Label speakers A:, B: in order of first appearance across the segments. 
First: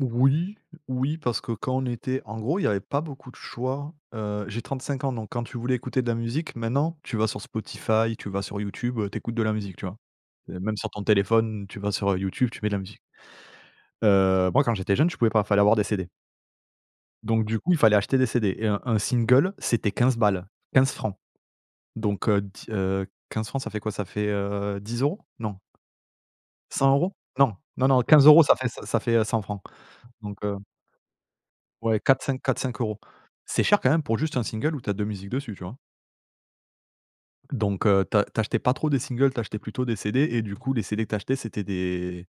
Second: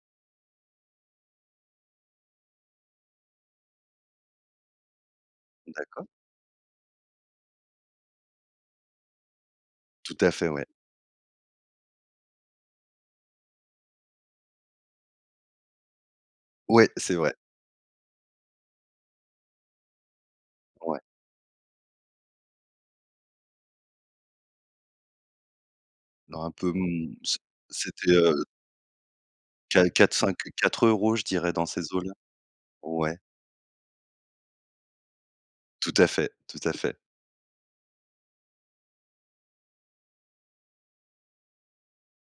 A: Oui, oui, parce que quand on était en gros, il y avait pas beaucoup de choix. Heu, j'ai 35 ans, donc quand tu voulais écouter
B: D'accord.
A: de la musique, maintenant tu vas sur Spotify, tu vas sur YouTube, heu, tu écoutes de la musique, tu vois?
B: Tout à fait,
A: Heu,
B: ouais.
A: même sur ton téléphone, tu vas sur, heu, YouTube, tu mets de la musique heu, moi quand j'étais jeune, je pouvais pas, fallait avoir des CD
B: Ouais, c'est vrai.
A: donc du coup, il fallait acheter des CD. Et un un single, c'était 15 balles, 15
B: Ouais.
A: francs. Donc heu, di heu, 15 francs, ça fait quoi? Ca fait, heu, 10 €? Non.
B: Non, un peu,
A: cent
B: mmh,
A: euros?
B: c
A: Non, non, non,
B: c'était,
A: 15 €
B: heu
A: ça fait ç ça fait, heu, 100 francs
B: Qua quatre, 5
A: donc,
B: heu,
A: heu
B: 4 € je dirais dans ces
A: ouais
B: eaux-là,
A: 4-5, 4-5 €.
B: ouais.
A: C'est cher quand même pour juste 1 single où tu as 2 musiques dessus, tu vois?
B: Tout à fait, tout à fait.
A: Donc, heu, tu a tu achetais pas trop de singles, tu achetais plutôt des CD et du coup, les CD que tu achetais c'était des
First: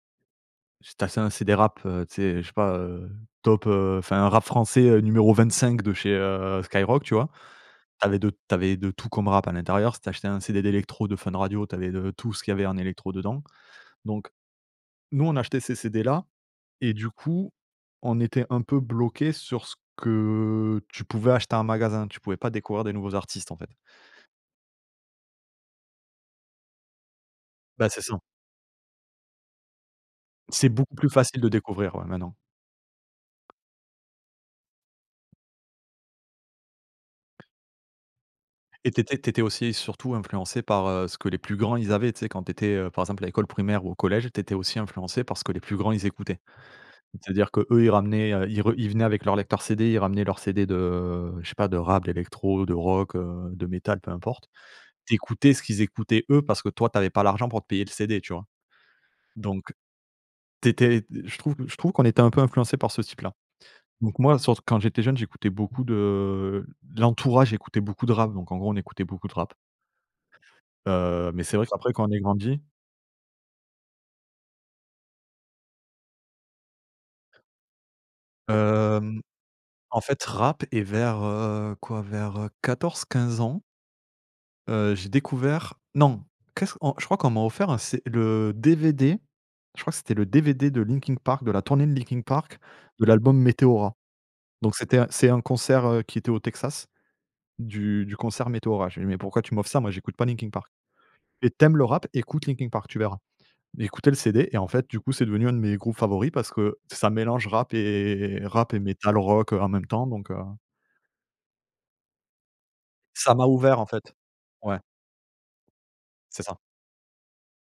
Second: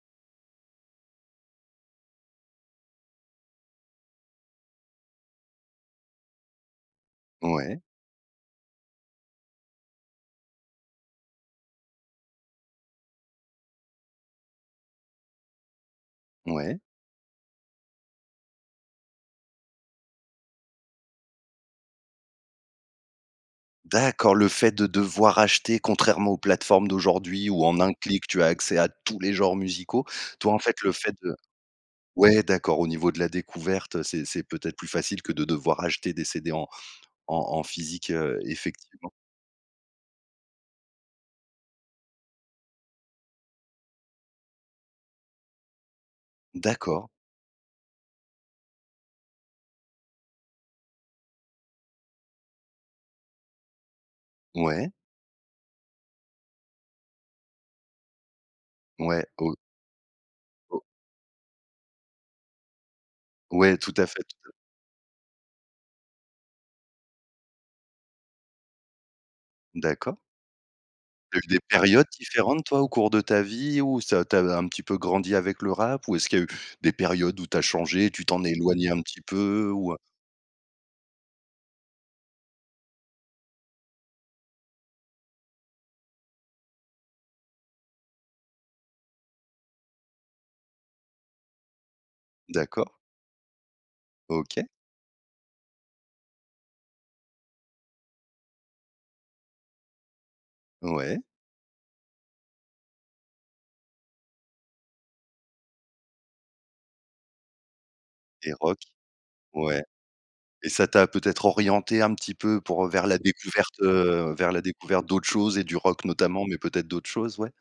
A: j tu achetais un CD rap, heu, tu sais, je sais pas, heu, top heu, enfin rap français, heu, numéro 25 de chez, heu, Skyrock, tu vois?
B: Ouais.
A: Tu avais de tu avais de tout comme rap à l'intérieur, si tu achetais un CD d'électro de Fun Radio, tu avais de tout ce qu'il y avait en électro dedans. Donc, nous on achetait ces CD là
B: Ouais.
A: et du coup, on était un peu bloqué sur ce que tu pouvais acheter en magasin, tu pouvais pas découvrir des nouveaux artistes, en fait.
B: D'accord, le fait de devoir acheter contrairement aux plateformes d'aujourd'hui où, en
A: Bah,
B: 1
A: c'est ça.
B: clic, tu as accès à tous les genres musicaux, toi, en
A: C'est
B: fait, le
A: beaucoup plus
B: fait de
A: facile de découvrir, ouais, maintenant.
B: ouais d'accord, au niveau de la découverte, c'est c'est peut-être plus facile que de devoir acheter, des CD en en en physique, heu,
A: Et tu
B: effectivement.
A: étais tu étais aussi surtout influencé par, heu, ce que les plus grands ils avaient. Tu sais, quand tu étais, heu, par exemple, à l'école primaire ou au collège, tu étais aussi influencé par ce que les plus grands, ils écoutaient.
B: D'accord.
A: C'est-à-dire qu'eux, ils ramenaient, heu, ils re ils venaient avec leur lecteur CD, ils ramenaient leurs CD de, je sais pas, de rap, d'électro, de rock, heu, de métal, peu importe,
B: Ouais.
A: tu écoutais ce qu'ils écoutaient eux, parce que toi tu avais pas l'argent pour te payer le CD, tu vois?
B: Ouais, o
A: Donc, tu
B: O
A: étais d je trouve q je trouve qu'on était un peu influencé par ce type-là.
B: Ouais. Tout à
A: Donc
B: fait,
A: moi,
B: tout à
A: surt quand j'étais jeune, j'écoutais beaucoup de l'entourage écoutait beaucoup de rap, donc, en gros, on écoutait beaucoup de rap.
B: D'accord.
A: Heu,
B: Tu as
A: mais
B: eu
A: c'est
B: des
A: vrai qu'après,
B: périodes
A: quand on est grandi
B: différentes toi au cours de ta vie? Ou ça tu as, heu, un petit peu grandi avec le rap? Ou est-ce qu'il y a eu des périodes où tu as changé et tu t'en es éloigné un petit
A: Hem,
B: peu ou, heu?
A: en fait, rap et vers, heu, quoi, vers, heu, 14-15 ans heu, j'ai découvert non, qu'est-ce on je crois qu'on m'a offert un C le DVD, je crois que c'était le DVD de Linkin Park, de la tournée de Linkin Park,
B: D'accord.
A: de l'album Meteora.
B: OK.
A: Donc c'était un c'est un concert, heu, qui était au Texas du du concert Meteora. J'ai dit «Mais pourquoi tu m'offres ça? Moi, j'écoute pas Linkin Park»,
B: Ouais.
A: «Et tu aimes le rap, écoute Linkin Park, tu verras». J'ai écouté le CD et en fait, du coup, c'est devenu un de mes groupes favoris, parce que, ça mélange rap, et
B: Et
A: rap
B: rock.
A: et metal rock, heu, en
B: Ouais.
A: même temps, donc, heu
B: Et ça t'a peut-être orienté un petit peu pour heu, vers la
A: ça m'a
B: découverte,
A: ouvert en fait,
B: heu, vers la
A: ouais.
B: découverte d'autres choses et du rock
A: C'est
B: notamment, mais
A: ça.
B: peut-être d'autres choses, ouais?